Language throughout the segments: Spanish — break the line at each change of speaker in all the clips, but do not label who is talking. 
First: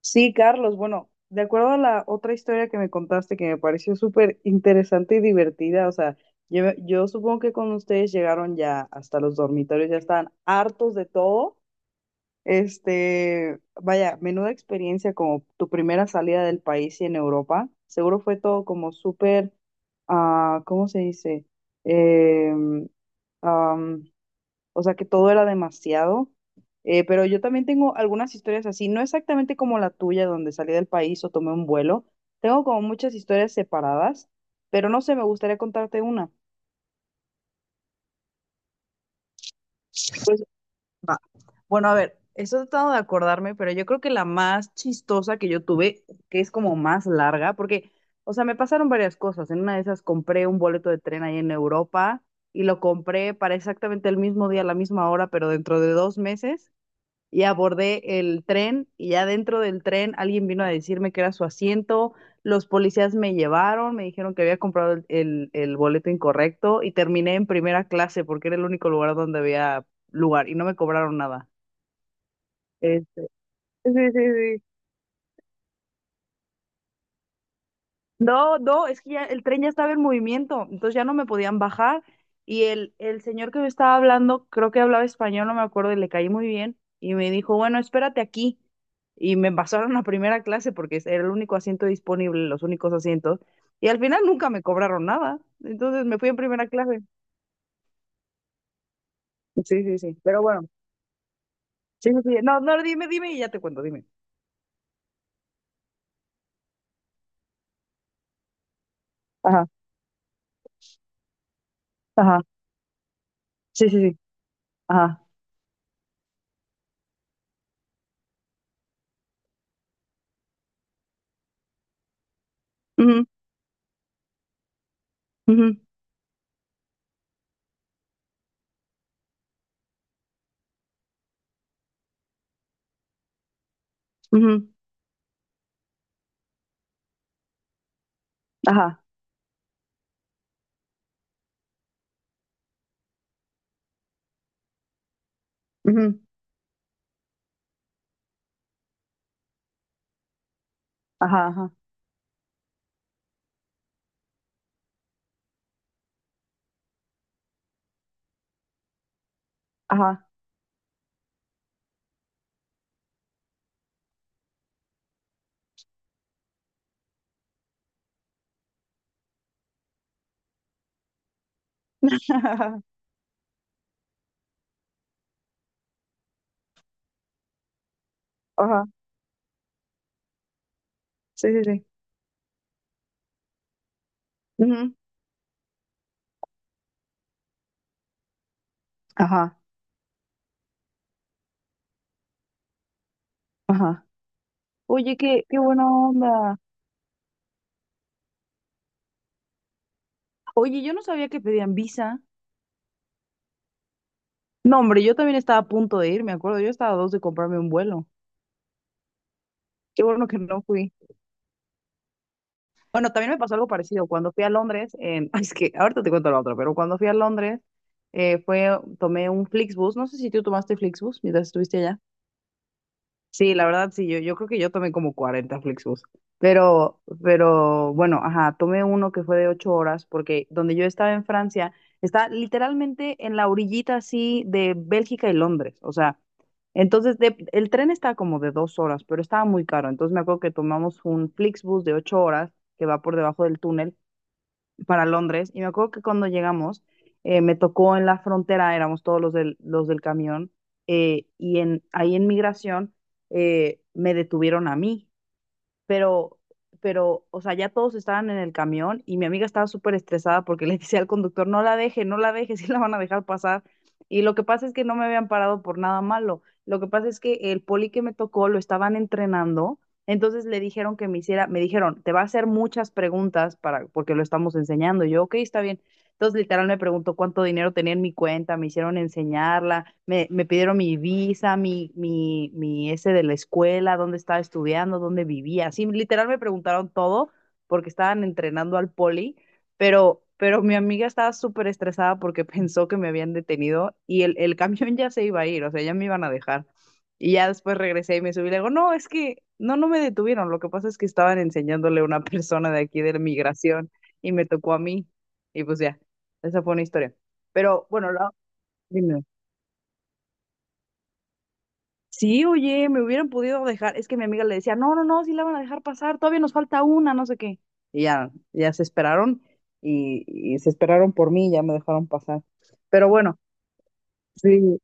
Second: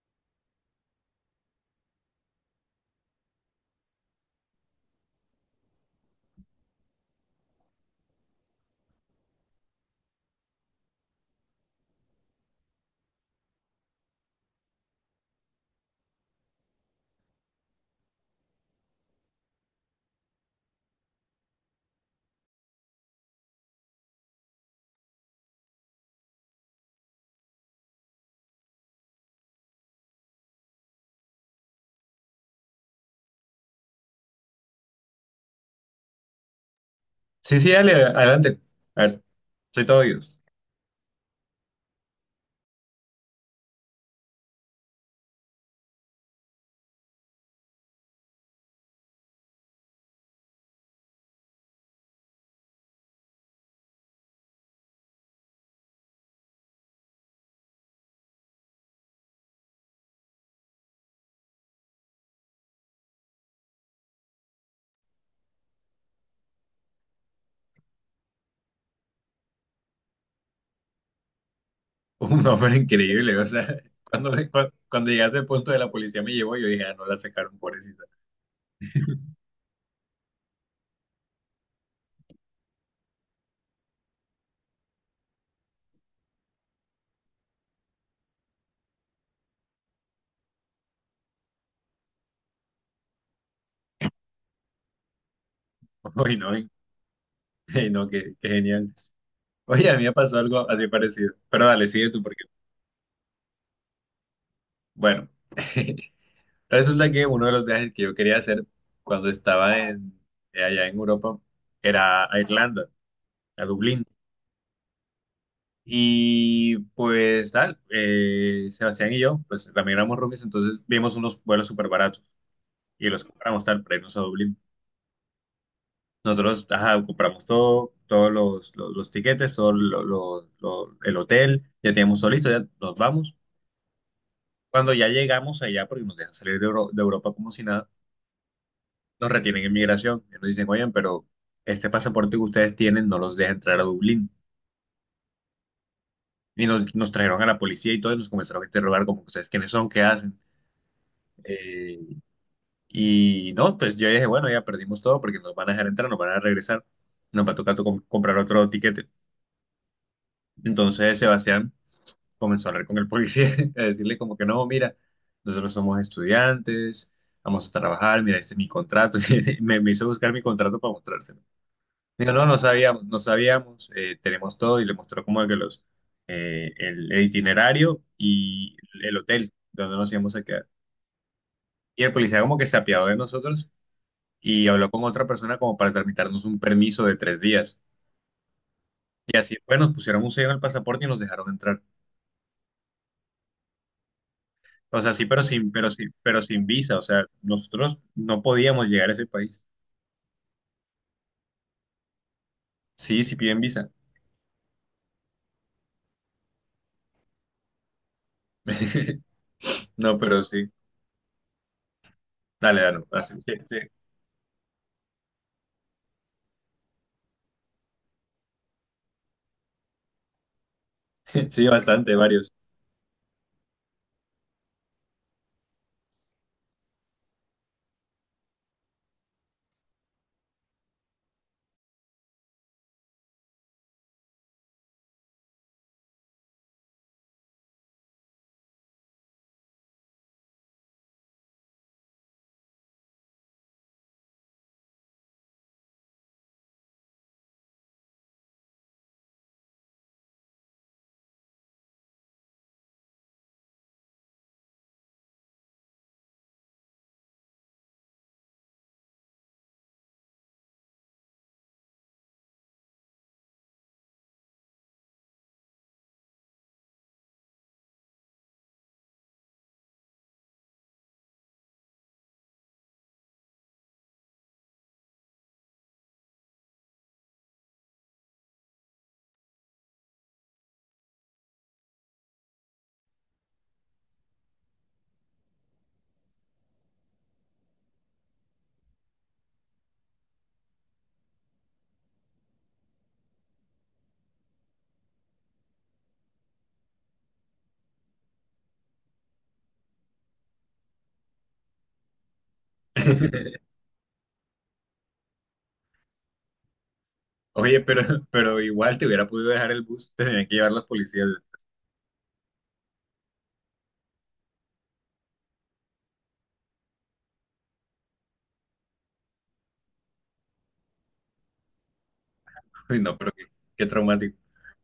Sí, Carlos, bueno, de acuerdo a la otra historia que me contaste que me pareció súper interesante y divertida, o sea, yo supongo que con ustedes llegaron ya hasta los dormitorios, ya estaban hartos de todo. Vaya, menuda experiencia como tu primera salida del país y en Europa. Seguro fue todo como súper, ah, ¿cómo se dice? Eh, o sea que todo era demasiado. Pero yo también tengo algunas historias así, no exactamente como la tuya, donde salí del país o tomé un vuelo. Tengo como muchas historias separadas, pero no sé, me gustaría contarte una.
Sí, sí, dale, adelante. A ver, soy todo Dios.
Pues, va. Bueno, a ver, estoy tratando de acordarme, pero yo creo que la más chistosa que yo tuve, que es como más larga, porque, o sea, me pasaron varias cosas. En una de esas compré un boleto de tren ahí en Europa y lo compré para exactamente el mismo día, a la misma hora, pero dentro de 2 meses. Y abordé el tren y ya dentro del tren alguien vino a decirme que era su asiento, los policías me llevaron, me dijeron que había comprado el boleto incorrecto y terminé en primera clase porque era el único lugar donde había lugar y no me cobraron nada.
Un hombre
Este,
increíble, o sea,
sí, sí,
cuando,
sí.
cuando, cuando llegaste al punto de la policía me llevó, yo dije, ah, no la sacaron, pobrecita.
No, no, es que ya el tren ya estaba en movimiento, entonces ya no me podían bajar. Y el señor que me estaba hablando, creo que hablaba español, no me acuerdo, y le caí muy bien. Y me dijo, bueno, espérate aquí. Y me pasaron a primera clase porque era el único asiento disponible, los únicos asientos. Y al final nunca me cobraron nada. Entonces me fui en
Uy,
primera clase.
no, qué, qué genial.
Sí,
Oye, a
sí,
mí me
sí.
pasó
Pero bueno,
algo así parecido, pero dale, sigue
sí, sí,
tú,
sí.
porque
No, no, dime, dime y ya te cuento, dime.
bueno, resulta que uno de los viajes que yo quería hacer cuando
Ajá,
estaba en, allá en Europa, era a
ajá.
Irlanda, a
Sí, sí,
Dublín.
sí. Ajá.
Y pues tal, Sebastián y yo, pues también éramos roomies, entonces vimos unos vuelos súper baratos y los
Ujú,
compramos tal para irnos a Dublín.
ujú,
Nosotros, ajá, compramos todo, todos los tiquetes, todo el hotel, ya teníamos todo listo, ya nos vamos.
ujú.
Cuando ya llegamos allá, porque nos dejan salir de, Euro- de Europa como si nada,
Ajá.
nos retienen en migración y nos dicen, oigan, pero este pasaporte que ustedes tienen no los deja entrar a Dublín.
Ujú.
Y nos trajeron a la policía y todos nos comenzaron a interrogar como ustedes quiénes son, qué hacen.
Ajá, ajá,
Eh, y no, pues yo dije, bueno, ya perdimos todo porque nos van a dejar entrar, nos van a regresar, nos va a tocar comprar otro tiquete.
ajá.
Entonces Sebastián comenzó a hablar con el policía, a decirle como que no, mira, nosotros somos estudiantes, vamos a trabajar, mira, este es mi contrato. Y me hizo buscar mi contrato para mostrárselo. Dijo, no, no sabíamos, no sabíamos, tenemos todo, y le mostró como que los, el itinerario y
Ajá,
el hotel donde nos íbamos a quedar.
sí, sí, sí.
Y el policía como que se apiadó de nosotros y habló
Ujú.
con otra persona como para tramitarnos un permiso de 3 días. Y así,
Ajá,
pues, nos pusieron un sello en el pasaporte y nos dejaron entrar.
ajá.
O sea,
Oye,
sí, pero
qué
sin,
buena
pero sí, pero
onda.
sin visa. O sea, nosotros no podíamos llegar a ese país.
Oye, yo no sabía que pedían visa.
Sí, sí piden visa.
No, hombre, yo también estaba a punto de ir, me acuerdo. Yo estaba a dos de comprarme un vuelo. Qué
No,
bueno que
pero
no
sí.
fui.
Dale, dale.
Bueno, también
Así,
me
sí,
pasó algo
sí,
parecido. Cuando fui a Londres, ay, es que ahorita te cuento la otra, pero cuando fui a Londres, eh, fue, tomé un Flixbus. No sé si tú tomaste Flixbus mientras
sí,
estuviste allá.
bastante, varios.
Sí, la verdad, sí, yo creo que yo tomé como 40 Flixbus, pero bueno, ajá, tomé uno que fue de 8 horas porque donde yo estaba en Francia, está literalmente en la orillita así de Bélgica y Londres, o sea, el tren está como de 2 horas, pero estaba muy caro, entonces me acuerdo que tomamos un Flixbus de 8 horas que va por debajo del túnel para Londres. Y me acuerdo que cuando llegamos, me tocó en la frontera, éramos todos los del camión, ahí en migración me detuvieron a mí pero, o sea, ya todos estaban en el camión y mi amiga estaba súper estresada porque le decía al conductor, no la deje, no la deje, sí la van a dejar pasar. Y lo que pasa es que no me habían parado por nada malo. Lo que pasa es que el poli que me tocó lo estaban entrenando, entonces le dijeron que me hiciera, me dijeron, te va a hacer muchas preguntas para, porque lo estamos enseñando. Y yo, ok, está bien. Entonces, literal, me preguntó cuánto dinero tenía en mi cuenta, me hicieron enseñarla, me pidieron mi visa, mi ese de la escuela, dónde estaba estudiando, dónde vivía. Sí, literal, me preguntaron todo porque estaban entrenando al poli, pero, mi amiga estaba súper estresada porque pensó que me habían detenido y el camión ya se iba a ir, o sea, ya me iban a dejar. Y ya después regresé y me subí y le digo, no, es que no, no me detuvieron, lo que pasa es que estaban enseñándole a una persona de aquí de la migración y me tocó a mí. Y pues ya. Esa fue una historia.
Oye,
Pero bueno,
pero igual te
dime.
hubiera podido dejar el bus. Te tenían que llevar los policías.
Sí, oye, me hubieran podido dejar. Es que mi amiga le decía, no, no, no, sí la van a dejar pasar, todavía nos falta una, no sé qué. Y ya, ya se esperaron y se esperaron por mí, ya me dejaron pasar.
Uy,
Pero
no, pero
bueno,
qué, qué traumático.
sí,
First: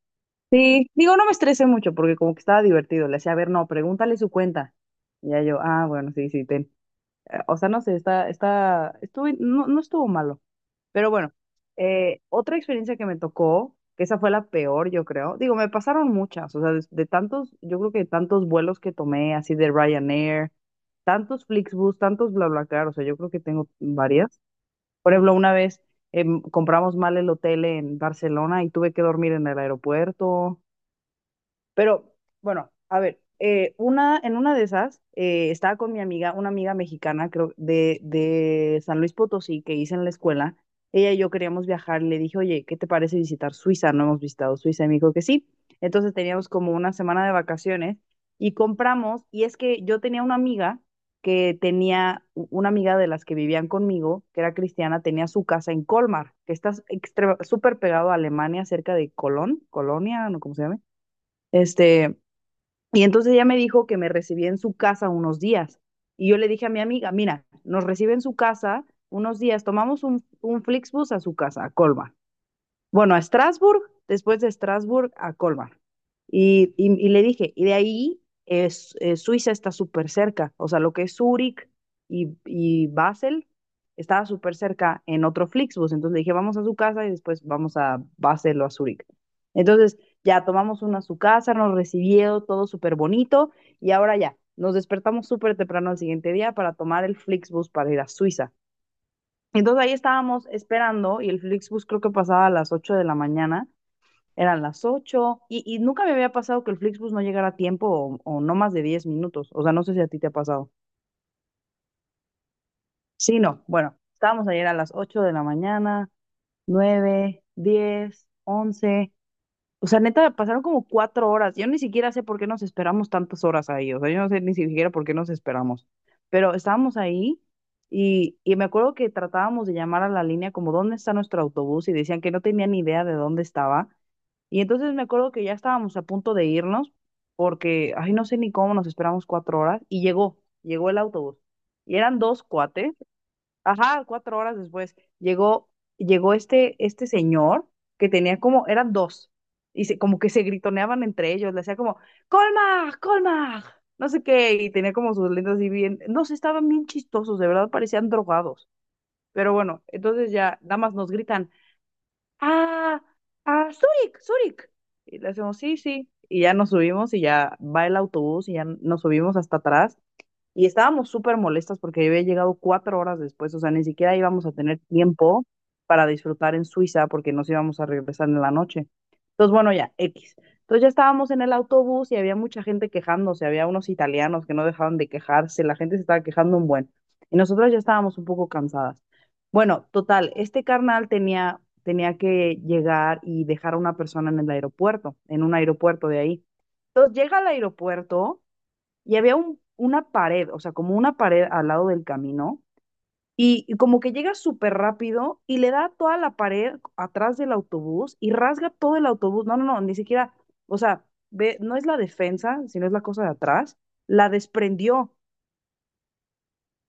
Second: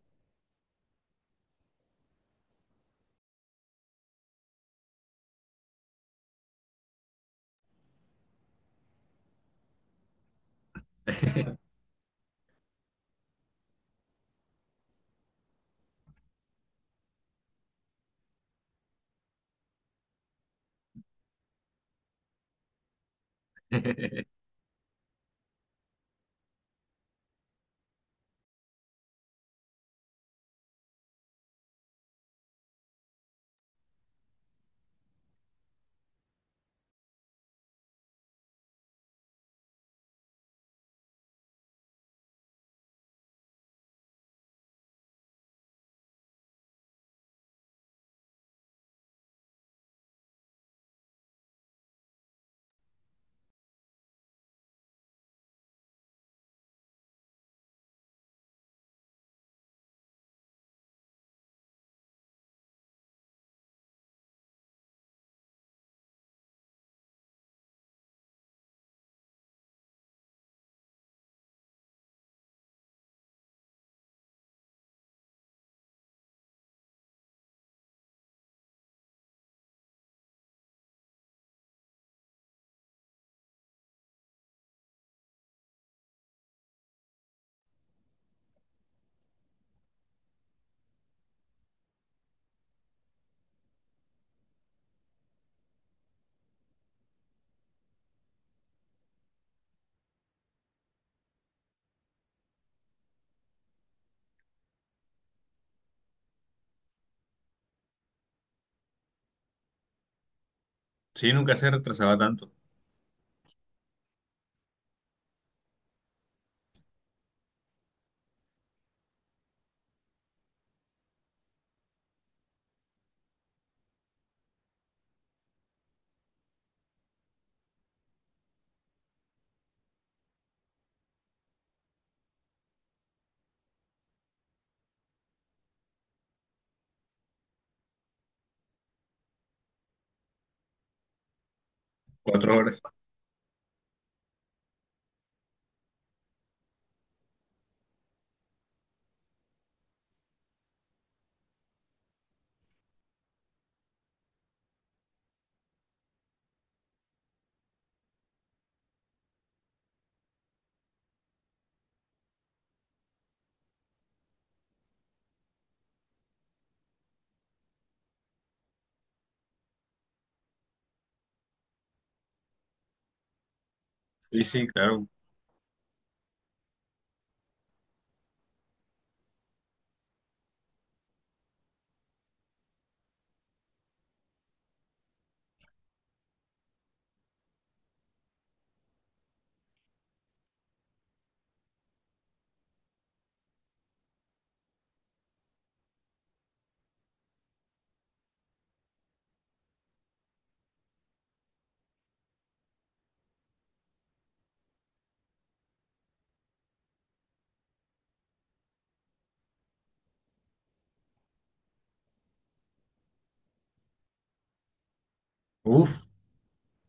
sí, digo, no me estresé mucho porque como que estaba divertido. Le decía, a ver, no, pregúntale su cuenta. Y ya yo, ah, bueno, sí, sí, ten. O sea, no sé, estuvo, no, no estuvo malo. Pero bueno, otra experiencia que me tocó, que esa fue la peor, yo creo. Digo, me pasaron muchas, o sea, de tantos, yo creo que tantos vuelos que tomé, así de Ryanair, tantos Flixbus, tantos BlaBlaCar, o sea, yo creo que tengo varias. Por ejemplo, una vez compramos mal el hotel en Barcelona y tuve que dormir en el aeropuerto. Pero bueno, a ver, en una de esas estaba con mi amiga, una amiga mexicana, creo, de San Luis Potosí, que hice en la escuela. Ella y yo queríamos viajar. Le dije, oye, ¿qué te parece visitar Suiza? No hemos visitado Suiza. Y me dijo que sí. Entonces teníamos como una semana de vacaciones y compramos. Y es que yo tenía una amiga que tenía, una amiga de las que vivían conmigo, que era cristiana, tenía su casa en Colmar, que está súper pegado a Alemania, cerca de Colón, Colonia, no, ¿cómo se llama? Este, y entonces ella me dijo que me recibía en su casa unos días. Y yo le dije a mi amiga, mira, nos recibe en su casa unos días, tomamos un Flixbus a su casa, a Colma bueno, a Strasbourg, después de Strasbourg a Colmar. Y le dije, y de ahí es, Suiza está súper cerca, o sea, lo que es Zúrich y Basel estaba súper cerca en otro Flixbus, entonces le dije, vamos a su casa y después vamos a Basel o a Zúrich. Entonces ya tomamos uno a su casa, nos recibió todo súper bonito y ahora ya, nos despertamos súper temprano al siguiente día para tomar el Flixbus para ir a Suiza. Entonces ahí estábamos esperando y el Flixbus creo que pasaba a las 8 de la mañana, eran las 8 y nunca me había pasado que el Flixbus no llegara a tiempo o no más de 10 minutos, o sea, no sé si a ti te ha pasado.
Sí, nunca se retrasaba tanto.
Sí, no, bueno, estábamos ayer a las 8 de la mañana, nueve, 10, 11. O sea, neta, pasaron como 4 horas. Yo ni siquiera sé por qué nos esperamos tantas horas ahí. O sea, yo no sé ni siquiera por qué nos esperamos. Pero estábamos ahí y me acuerdo que tratábamos de llamar a la línea como dónde está nuestro autobús y decían que no tenían ni idea de dónde estaba. Y entonces me acuerdo que ya estábamos a punto de irnos porque, ay, no sé ni cómo nos esperamos 4 horas y llegó el autobús. Y eran dos
4 horas.
cuates. Ajá, 4 horas después llegó este señor que tenía como, eran dos, y como que se gritoneaban entre ellos, le hacía como, Colmag, Colmag, no sé qué, y tenía como sus lentes así bien, no sé, estaban bien chistosos, de verdad parecían drogados, pero bueno, entonces ya nada más nos gritan, ah, Zurich, Zurich, y le hacemos, sí, sí, y ya nos subimos y ya va el autobús y ya nos subimos hasta atrás y estábamos súper molestas porque había llegado 4 horas después, o sea, ni siquiera
Sí,
íbamos a
sí,
tener
claro.
tiempo para disfrutar en Suiza porque nos íbamos a regresar en la noche. Entonces, bueno, ya, X. Entonces ya estábamos en el autobús y había mucha gente quejándose, había unos italianos que no dejaban de quejarse, la gente se estaba quejando un buen. Y nosotras ya estábamos un poco cansadas. Bueno, total, este carnal tenía que llegar y dejar a una persona en el aeropuerto, en un aeropuerto de ahí. Entonces llega al aeropuerto y había una pared, o sea, como una pared al lado del camino, y como que llega súper rápido y le da toda la pared atrás del autobús y rasga todo el autobús. No, no, no, ni siquiera, o sea, ve, no es la defensa, sino es la cosa de atrás. La desprendió
Uf.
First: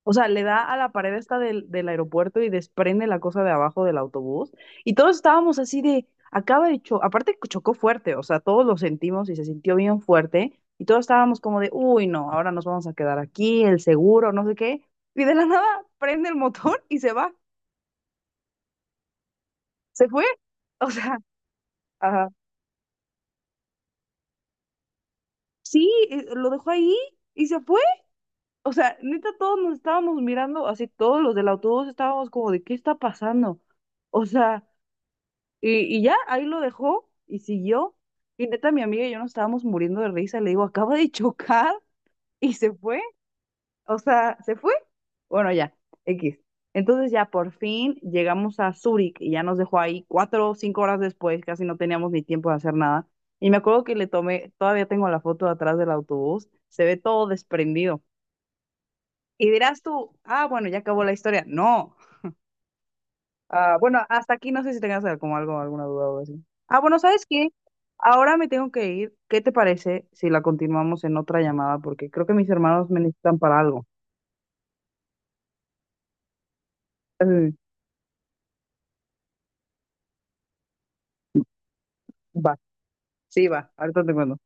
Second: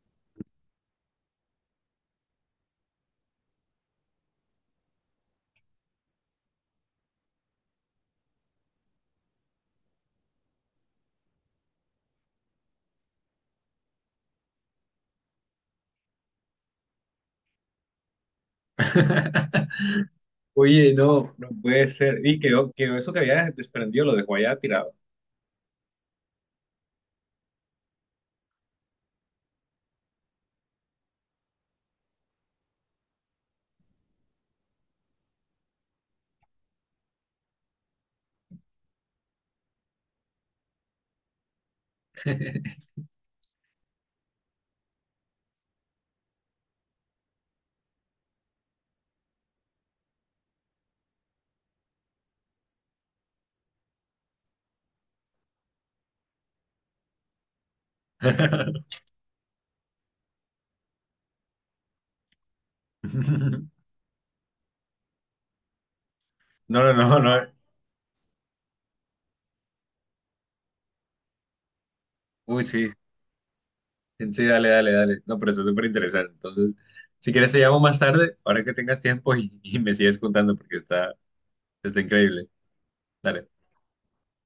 o sea, le da a la pared esta del aeropuerto y desprende la cosa de abajo del autobús. Y todos estábamos así de, acaba de chocar, aparte chocó fuerte, o sea, todos lo sentimos y se sintió bien fuerte. Y todos estábamos como de, uy, no, ahora nos vamos a quedar aquí, el seguro, no sé qué. Y de la nada prende el motor y se va. Se fue. O
Oye,
sea,
no, no puede ser.
ajá.
Y quedó, quedó eso que había desprendido, lo dejó allá tirado.
Sí, lo dejó ahí y se fue. O sea, neta, todos nos estábamos mirando, así todos los del autobús estábamos como de, ¿qué está pasando? O sea, Y ya, ahí lo dejó y siguió. Y neta, mi amiga y yo nos estábamos muriendo de risa. Le digo, acaba de chocar y se fue. O sea, se fue. Bueno, ya, X. Entonces ya por fin llegamos a Zúrich y ya nos dejó ahí 4 o 5 horas después, casi no teníamos ni tiempo de hacer nada. Y me acuerdo que le tomé, todavía tengo la foto de atrás del autobús, se ve todo desprendido. Y dirás tú, ah, bueno, ya acabó la historia. No, ah, bueno, hasta aquí no sé si tengas como algo, alguna duda o así. Ah,
No,
bueno,
no, no,
¿sabes
no.
qué? Ahora me tengo que ir. ¿Qué te parece si la continuamos en otra llamada? Porque creo que mis
Uy, sí,
hermanos me necesitan para algo.
sí, dale, dale, dale. No, pero eso es súper interesante. Entonces, si quieres
Eh,
te llamo más tarde, ahora que tengas tiempo, y me sigues contando porque está, está increíble.
Va, sí,
Dale.
va. Ahorita te cuento.